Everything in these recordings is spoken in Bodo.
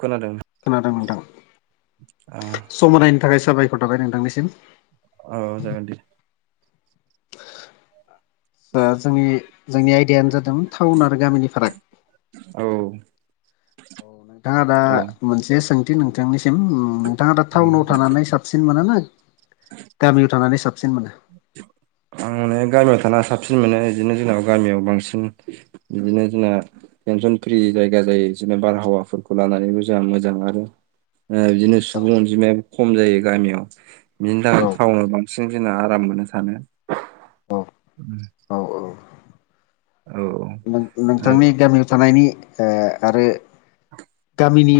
खोनादों। खोनादों नोंथां ओ सम होनायनि थाखाय साबायखर थाबाय नोंथांनिसिम औ जागोन दे। [inaudible] आसा जोंनि जोंनि आयदायानो जादों टाउन आरो गामिनि फाराग औ। औ नोंथाङा दा औ मोनसे सोंथि नोंथांनिसिम नोंथाङा दा टाउनाव थानानै साबसिन साबसिन मोनो ना गामियाव थानानै साबसिन मोनो। आ [unintelligible] आं माने गामियाव थाना साबसिन मोनो बिदिनो जोंनाव गामियाव बांसिन बिदिनो जोंना टेनसन फ्रि जायगा जायो जेनबा बारहावाफोरखौ लानानैबो जोंहा मोजां आरो बिदिनो सुबुं अनजिमायाबो खम जायो गामियाव बिनि थाखाय औ थाउवनाव बांसिन जोंना आराम मोनो थानो। औ [inaudible] औ औ औ औ नोंथांनि गामियाव थानायनि ओ आरो [inaudible] गामिनि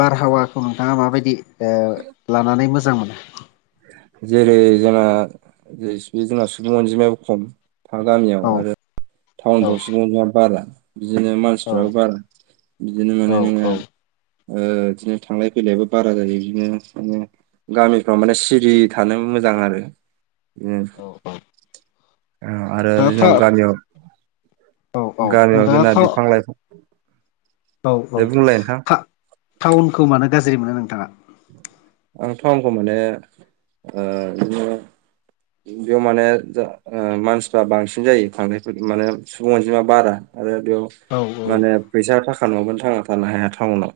बारहावाखौ नोंथाङा माबायदि ओ लानानै मोजां मोनो? जेरै जोंङो बे सुबुं अनजिमायाबो खम। गामियाव औ आरो टाउनफ्राव सुबुं अनजिमाया बारा बिदिनो मानसि औ मानसिफ्राबो बारा बिदिनो औ माने नोङो ओ बिदिनो थांलाय फैलायाबो बारा जायो बिदिनो गामिफ्राव माने सि सिरि थानो मोजां आरो। ओ औ औ आरो नोंथाङा था जोंनाव गामियाव औ औ गामियाव नोंथाङा जोंना था बिफां-लाइफां औ औ नोंथां टा-टाउनखौ मानो गाज्रि मोनो नोंथाङा? आं टाउनखौ माने ओ बिदिनो बेयाव माने जा ओ मानसिफ्रा बांसिन जायो खांद्रायफोर माने सुबुं अनजिमा बारा आरो बेयाव औ औ माने फैसा थाखा नङाबानो थांना थानो हाया टाउनाव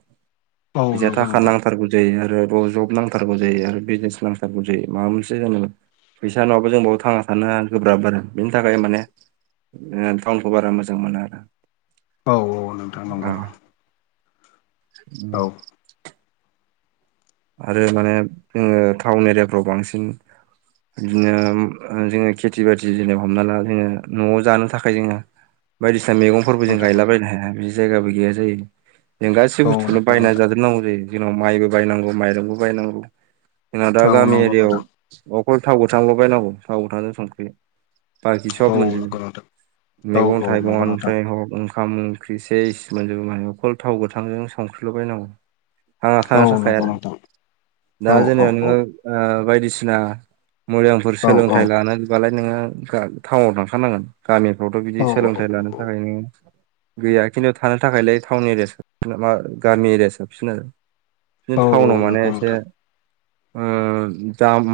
औ फैसा नंगौ थाखा नोंथां नांथारगौ जायो आरो र' जब नांथारगौ जायो आरो बिजनेस नांथारगौ जायो माबा मोनसे जानोबा फैसा नङाबा जों बाव थांना थानो गोब्राब आरो बेनि थाखाय माने ओ टाउनखौ बारा मोजां मोना आरो। औ औ [inaudible] आरो माने जोङो टाउन एरियाफ्राव बांसिन बिदिनो ओ जोङो खेथि बाथि जेने हमना ला जोङो न'आव जानो थाखाय जोङो बायदिसिना नंगौ मैगंफोरबो जों नोंथां गायलाबायनो हाया बिदि जायगाबो गैया जायो जों गासै नंगौ औ थुखोनो नंगौ बायना नोंथां जाजोबनांगौ जायो जोंनाव माइबो बायनांगौ माइरंबो बायनांगौ जोंना दा औ गामि नंगौ एरियायाव नोंथां अखल थाव गोथांल' बायनांगौ थाव गोथांजों संख्रि बाखि औ सब मोनजोबो। नंगौ नोंथां औ मैगं औ नंगौ नोंथां थाइगङानिफ्राय हख ओंखाम ओंख्रि सेस मोनजोबो माने अखल थाव गोथांजों संख्रिल'बायनांगौ आंहा औ थांनो थाखाय नंगौ आरो नोंथां औ दा औ जेनेबा औ नों ओ बायदिसिना मोजांफोर औ सोलोंथाइ लानोबालाय नोङो टा-टाउनाव थांखानांगोन। गामिफ्रावथ' बिदि औ औ सोलोंथाइ लानो थाखाय नोङो गैया खिन्थु थानो थाखायलाय टाउन एरिया साबसिना मा गामि एरिया साबसिन आरो। बिदिनो औ टाउनाव औ माने नंगौ एसे नोंथां ओ दाम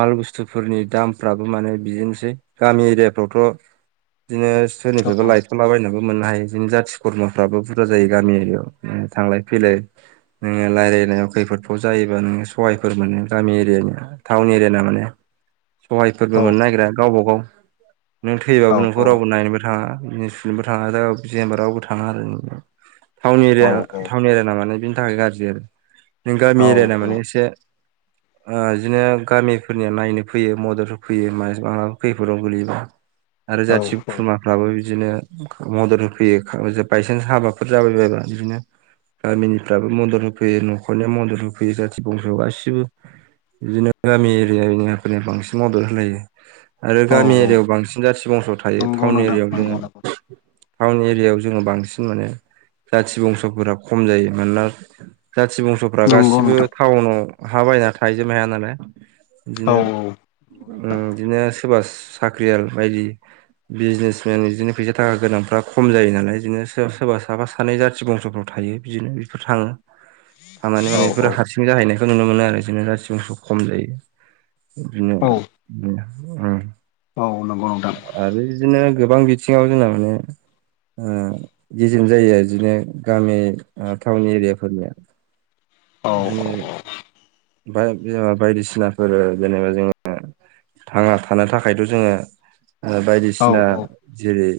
माल बुस्थुफोरनि दामफ्राबो माने बिदिनोसै गामि एरियाफ्रावथ' बिदिनो औ सोरनिफ्रायबा लायथ थ'लाबायनाबो मोननो हायो जोंनि जाथि खरमाफ्राबो बुरजा जायो गामि एरियाव थांलाय फैलाय। [unintelligible] खैफोदखौ जायोबा नोङो सहायफोर मोनो गामि एरियानिया टाउन एरियाना माने औ सहायफोरबो मोननो नागिरा गावबागाव नों औ थैबाबो औ नोंखौ रावबो नायनोबो थाङा। [unintelligible] जेनबा थाङा रावबो थाङा आरो नोंथां। टाउन एरिया औ टाउन एरियाना माने बेनि थाखाय गाज्रि आरो। नों गामि एरिया ना औ माने एसे ओ बिदिनो गामिफोरनिया नायनो फैयो मदद होफैयो मास मालाबा खैफोदाव गोलैयोबा। आरो जाथि खुरमा औ फ्राबो बिदिनो मदद होफैयो खा- बायसान्स हाबाफोर जाबाय बायबा बिदिनो गामिनिफ्राबो मदद होफैयो न'खरनिया मदद होफैयो जाथि बंस' गासिबो बिदिनो गामि एरिया एरियाफोरनिया बांसिन मदद होलायो। आरो गामि औ औ एरियायाव बांसिन जाथि बंस' थायो नंगौ टाउन नोंथां एरियायाव नंगौ जोङो नंगौ टाउन एरियायाव जोङो बांसिन माने जाथि बंस'फोरा खम जायो मानोना खाथि बंस'फ्रा नंगौ गासिबो नोंथां टाउनाव हा बायना थाहैजोबनो हाया नालाय औ बिदिनो औ नंगौ नोंथां बिदिनो सोरबा साख्रियाल बायदि बिजनेसमेन बिदिनो फैसा थाखा गोनांफ्रा खम जायो नालाय बिदिनो सोरबा सोरबा साफा सानै जाथि बंस'फ्राव थायो। बिदिनो बेफोर थाङो खामानि औ माने बेफोरो औ हारसिं जाहैनायखौ नुनो मोनो आरो जोंनो रासि मसौ खम जायो बिदिनो औ औ नंगौ नोंथां आरो बिदिनो गोबां बिथिङाव जोंना माने गेजेम जायो बिदिनो गामि टाउन एरियाफोरनिया। औ बिदिनो बायदिसिनाफोर जेनेबा जोङो थाङा थानो थाखायथ' जोङो औ बायदिसिना औ जेरै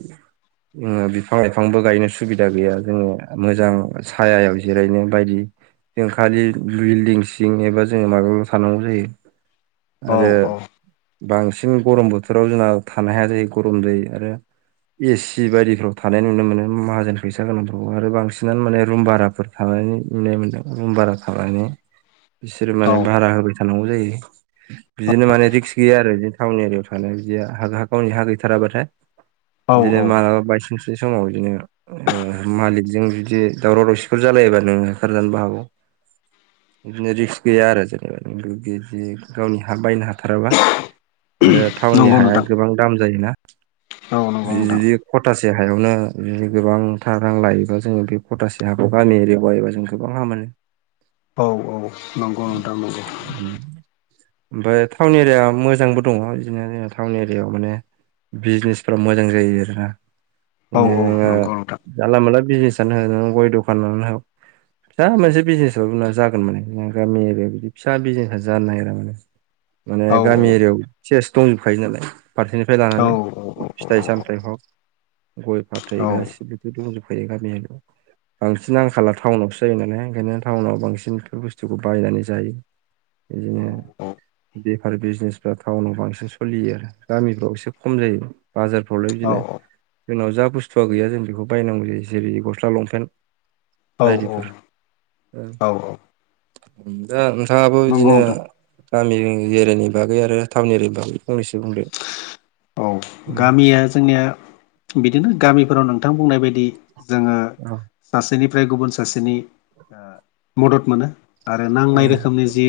जो बिफां लाइफांबो गायनो सुबिदा गैया जोङो मोजां सायायाव जिरायनो बायदि जों खालि बिल्डिं सिं एबा जोङो माबायावाव थानांगौ जायो औ आरो औ बांसिन गरम बोथोराव जोंना थानो हाया जायो गरम दै आरो एसि बायदिफ्राव थानाय नुनो मोनो माहाजोन फैसा गोनांफ्राव आरो बांसिनानो माने रुम भाराफोर नाय मोनदों रुम भारा खालामानानै बिसोरो औ माने भारा होबाय। थानांगौ जायो बिदिनो माने रिक्स गैया आरो बिनो टाउन एरियायाव थानाय बिदि ह ह गावनि हा गैथाराबाथाय औ बिदिनो औ माला सुंस्रि समाव बिदिनो मालिकजों जुदि दावराव दावसिफोर जालायोबा ननोङ होखारजानोबो हागौ। [inaudible] बिदिनो रिक्स गैया आरो जेनेबा नों गिदि गावनि हा बायनो हाथाराबा आरो टाउननि नंगौ हाया नोंथां गोबां दाम जायोना औ नंगौ नोंथां दि खथासे हायावनो बिदि गोबांथार रां लायोबा जोङो बे खथासे जोंहाखौ गामि एरि बायोबा जों गोबां हामानो [inaudible] औ औ नंगौ नोंथां नंगौ ओमफ्राय टाउन एरिया मोजांबो दङ बिदिनो जों टाउन एरियाायाव माने बिजनेस फोर्रा मोजां जायो आरोना औ औ बिनोङो नंगौ नोंथां जानला मोनला बिजनेसानो होन गय दखानानो फिसा मोनसे बिजनेसना जागोन मानेों गामि एरियायाव बिदि फिसा बिजनेसा जानो नागिरा माने माने औ गामि एरियायाव एसो दंजोबखायो नालाय फारसेनिफ्राय औ लानानै फिथाइ सामथाइ हग गय फाथै औ गासैबोथ' दंजोबफायो गामियानोयाव बांसिन आंखाला टाउनावसो जायो नालाय ओंखायनो टाउनाव बांसिन बेफोर बुस्थुखौ बायनानै जायो। बिदिनो बेफार बिजनेसफ्रा टाउनाव बांसिन सोलियो आरो गामिफ्राव एसे खम जायो। बाजार प्रब्लेम बिदिनो जोंनाव जा बुस्थुआ गैया जों बेखौ बायनांगौ जायो जेरै गस्ला लंपेन्ट औ औ बायदिफोर औ औ दा नोंथाङाबो नंगौ बिदिनो नोंथां गामि एरियानि बागै आरो टाउन एरियानि बागै फंनैसो बुंदो औ औ गामिया जोंनिया बिदिनो गामिफोराव नोंथां बुंनाय बायदि जोङो सासेनिफ्राय गुबुन सासेनि मदद मोनो आरो नांनाय रोखोमनि जि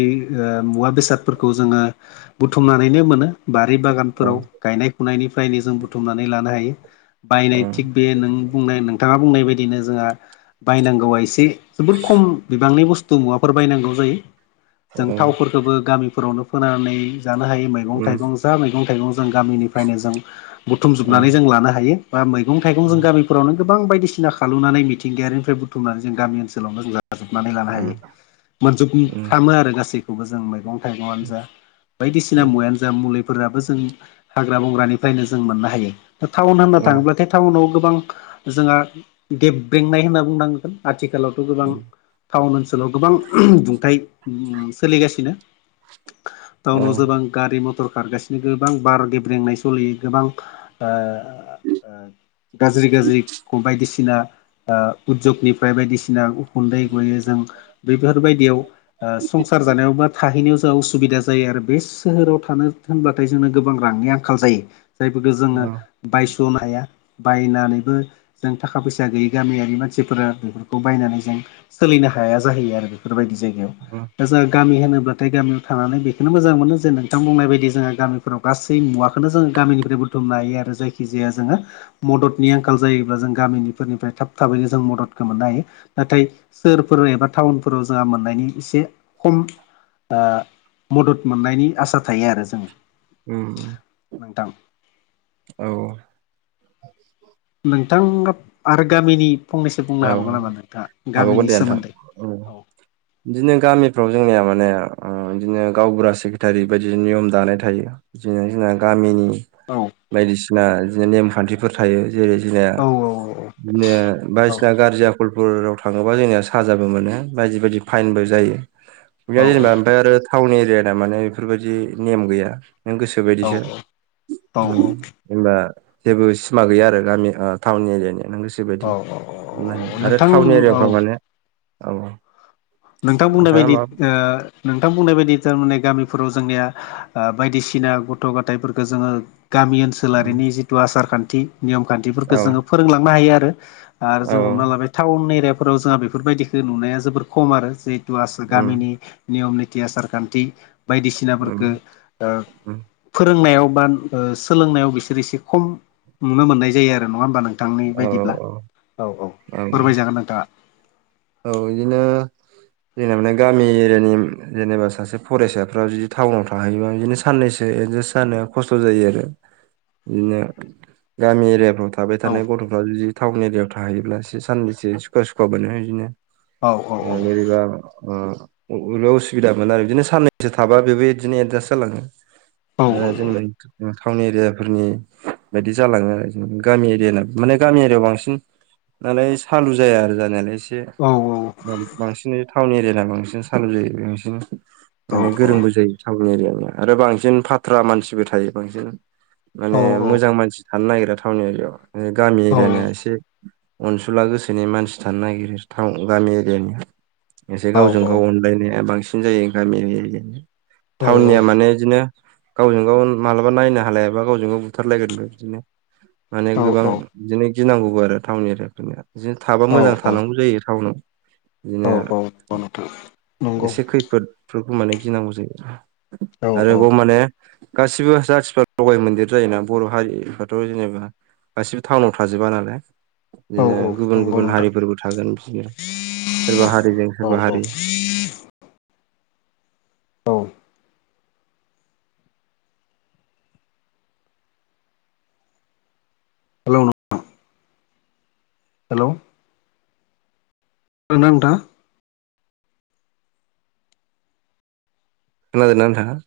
मुवा बेसादफोरखौ जोङो बुथुमनानैनो मोनो बा बारि औ बागानफोराव गायनाय फुनायनिफ्रायनो जों बुथुमनानै लानो हायो। औ बायनाय थिग बे नों बुंनाय नोंथाङा बुंनाय बायदिनो जोंहा बायनांगौआ एसे जोबोद खम बिबांनि बुस्थु मुवाफोर बायनांगौ जायो। जों थावफोरखौबो गामिफोरावनो फोनानै जानो हायो मैगं थाइगं फसा मैगं थाइगं जों गामिनिफ्रायनो जों बुथुमजोबनानै जों लानो हायो बा मैगं थाइगं जों गामि फोरावनो गोबां बायदिसिना खालामलुनानै मिथिंगायारिनिफ्राय बुथुमनानै जों गामि ओनसोलावनो जों जाजोबनानै लानो हायो। मोनजोबफ्रामो आरो गासैखौबो जों मैगं थाइगंआनो जा बायदिसिना मुयानो जा मुलि फोराबो जों हाग्रा बंग्रानिफ्रायनो जों मोननो हायो टाउन होननो थाङोब्लाथाय टाउनाव गोबां जोंहा गेब्रेंनाय होनना बुंनांगोन आथिखालावथ' गोबां टाउन ओनसोलाव गोबां बुंथाय सोलिगासिनो टाउनाव गोबां गारि मथर खारगासिनो गोबां बार गेब्रेंनाय सलियो गोबां गाज्रि गाज्रि बायदिसिना उदजगनिफ्राय बायदिसिना गुन्दै गयोजों बेफोरबायदियाव संसार जानायाव बा थाहैनायाव जों असुबिदा ज जायो आरो बे सोहोराव थानो होनबाथाय जोंनो गोबां रांनि आंखाल जायो जायफोरखौ जोङो बायस'नो हाया बायनानैबो जों थाखा फैसा गैयि गामियारि मानसिफोरा बेफोरखौ बायनानै जों सोलिनो हाया जाहैयो आरो बेफोरबायदि जायगायाव उ जों गामि होनोब्लाथाय गामियाव थानानै बेखौनो मोजां मोनो जे नोंथां बुंनाय बायदि गामिफोराव गासै मुवाखौनो जोङो गामिनिफ्राय बुथुमनो हायो आरो जायखिजाया जोङो मददनि आंखाल जायोब्ला जों गामिनिफोरनिफ्राय थाब थाबैनो जों मददखौ मोननो हायो नाथाय सोहोरफोर एबा टाउनफोराव जोंहा मोननायनि एसे खम मदद मोननायनि आसा थायो आरो जोङो उ नोंथां औ नोंथां आरो गामिनि फंनैसो बुंनो औ हाबावगोन नामा नोंथाङा हाबावगोन दे गामिनि नोंथां सोमोन्दै औ बिदिनो गामिफ्राव जोंनिया माने बिदिनो गावबुरा सेक्रेटारि बायदि नियम दानाय थायो जेन जोंना गामिनि औ बायदिसिना बिदिनो नेमखान्थिफोर थायो जेरै जोंनिया औ बिदिनो औ बायदिसिना गारजि आखलफोराव थाङोबा जोंनिया साजाबो मोनो बायदि बायदि फाइनबो जायो बे औ जेनेबा ओमफ्राय आरो टाउन एरिया ना माने बेफोरबायदि नेम गैया नों गोसो औ बायदिसो ओम औ जेनबा जेबो सिमा गैया आरो गामि टाउन एरियानिया नों गोसो बायदि औ औ मोन औ आरो नोंथां टाउन औ एरियाफ्राव माने औ औ नोंथां बुंनाय बायदि नोंथां बुंनाय बायदि थारमाने गामिफोराव जोंनिया बायदिसिना गथ' गथायफोरखो जोङो गामि ओनसो सोलारिनि जिथु आसार खान्थि नियम औ खान्थिफोरखौ जोङो फोरोंलांनो हायो आरो आरो औ जों हमना लाबाय टाउन एरियाफोराव जोंहा बेफोरबायदिखौ नुनाया जोबोर खम आरो जिहेतु आसो उम गामिनि नियम निथि आसार खान्थि उम बायदिसिनाफोरखो ओ उम फोरोंनायाव बा सोलोंनायाव बिसोर एसे खम नुनो मोननाय जायो आरो नङा होमबा नों नोंथांनि औ बायदिब्ला औ औ फोरमायजागोन नोंथाङा औ बिदिनो जेनेबाने गामि एरियानि जेनेबा फरायसाफ्रा जि टाउनाव थाहैबा बिदिनो साननैसो एदजास्ट जानो खस्थ' जायो आरो बिदिनो गामि एरियाफ्रावथ' थाबाय औ थानाय गथ'फ्रा जुदि टाउन एरियाव थाहैयोब्ला एसे साननैसो सुखुवा सुखुवा मोनो बिदिनो औ औ औ आरो एबा अ बबेबा उसुबिदा मोनो आरो बिदिनो साननैसो थाबा बेबो बिदिनो एडजास्ट जालाङो ओ औ जोंलाइ टाउन एरियाफोरनि बायदि जालाङो आरो जों गामि एरियाना माने गामि एरियाव बांसिन नालाय सालु जाया आरो जानायालाय एसे औ औ औ बांसिन टाउन एरियाना बांसिन सालु जायो बांसिन औ माने गोरोंबो जायो जोंनि एरियानिया आरो बांसिन फाथ्रा मानसिबो थायो बांसिन माने मोजां मानसि थानो नागिरा टाउन एरियाव गामि औ एरियानिया एसे अनसुला गोसोनि मानसि थानो नागिरो टाउन गामि एरियानिया एसे औ गावजों गाव अनलायनाया बांसिन बांसिन जायो गामि एरियानि टाउननिया माने इदिनो गावजों गाव मालाबा नायनो हालायाबा गावजों गाव बुथारलायगोनबो बिदिनो माने औ गोबां बिदिनो गिनांगौबो आरो टाउन एरियाफोरनिया बिदिनो थाबा औ मोजां औ थानांगौ जायो टाउनाव बिदिनो नंगौ नोंथां नंगौ एसे खैफोदफोरखौ माने गिनांगौ जायो औ आरोबाव माने गासिबो जाथिफ्रा लगाय मोनदेर जायोना बर' हारिफ्राथ' जेनेबा गासिबो टाउनाव थाजोबा नालाय औ बिदिनो औ गुबुन नंगौ गुबुन नोंथां हारिफोरबो थागोन बिदिनो सोरबा हारिजों औ सोरबा औ हारि औ हेलौ हेलौ खोनादोंना नोंथाङा खोनादोंना नोंथाङा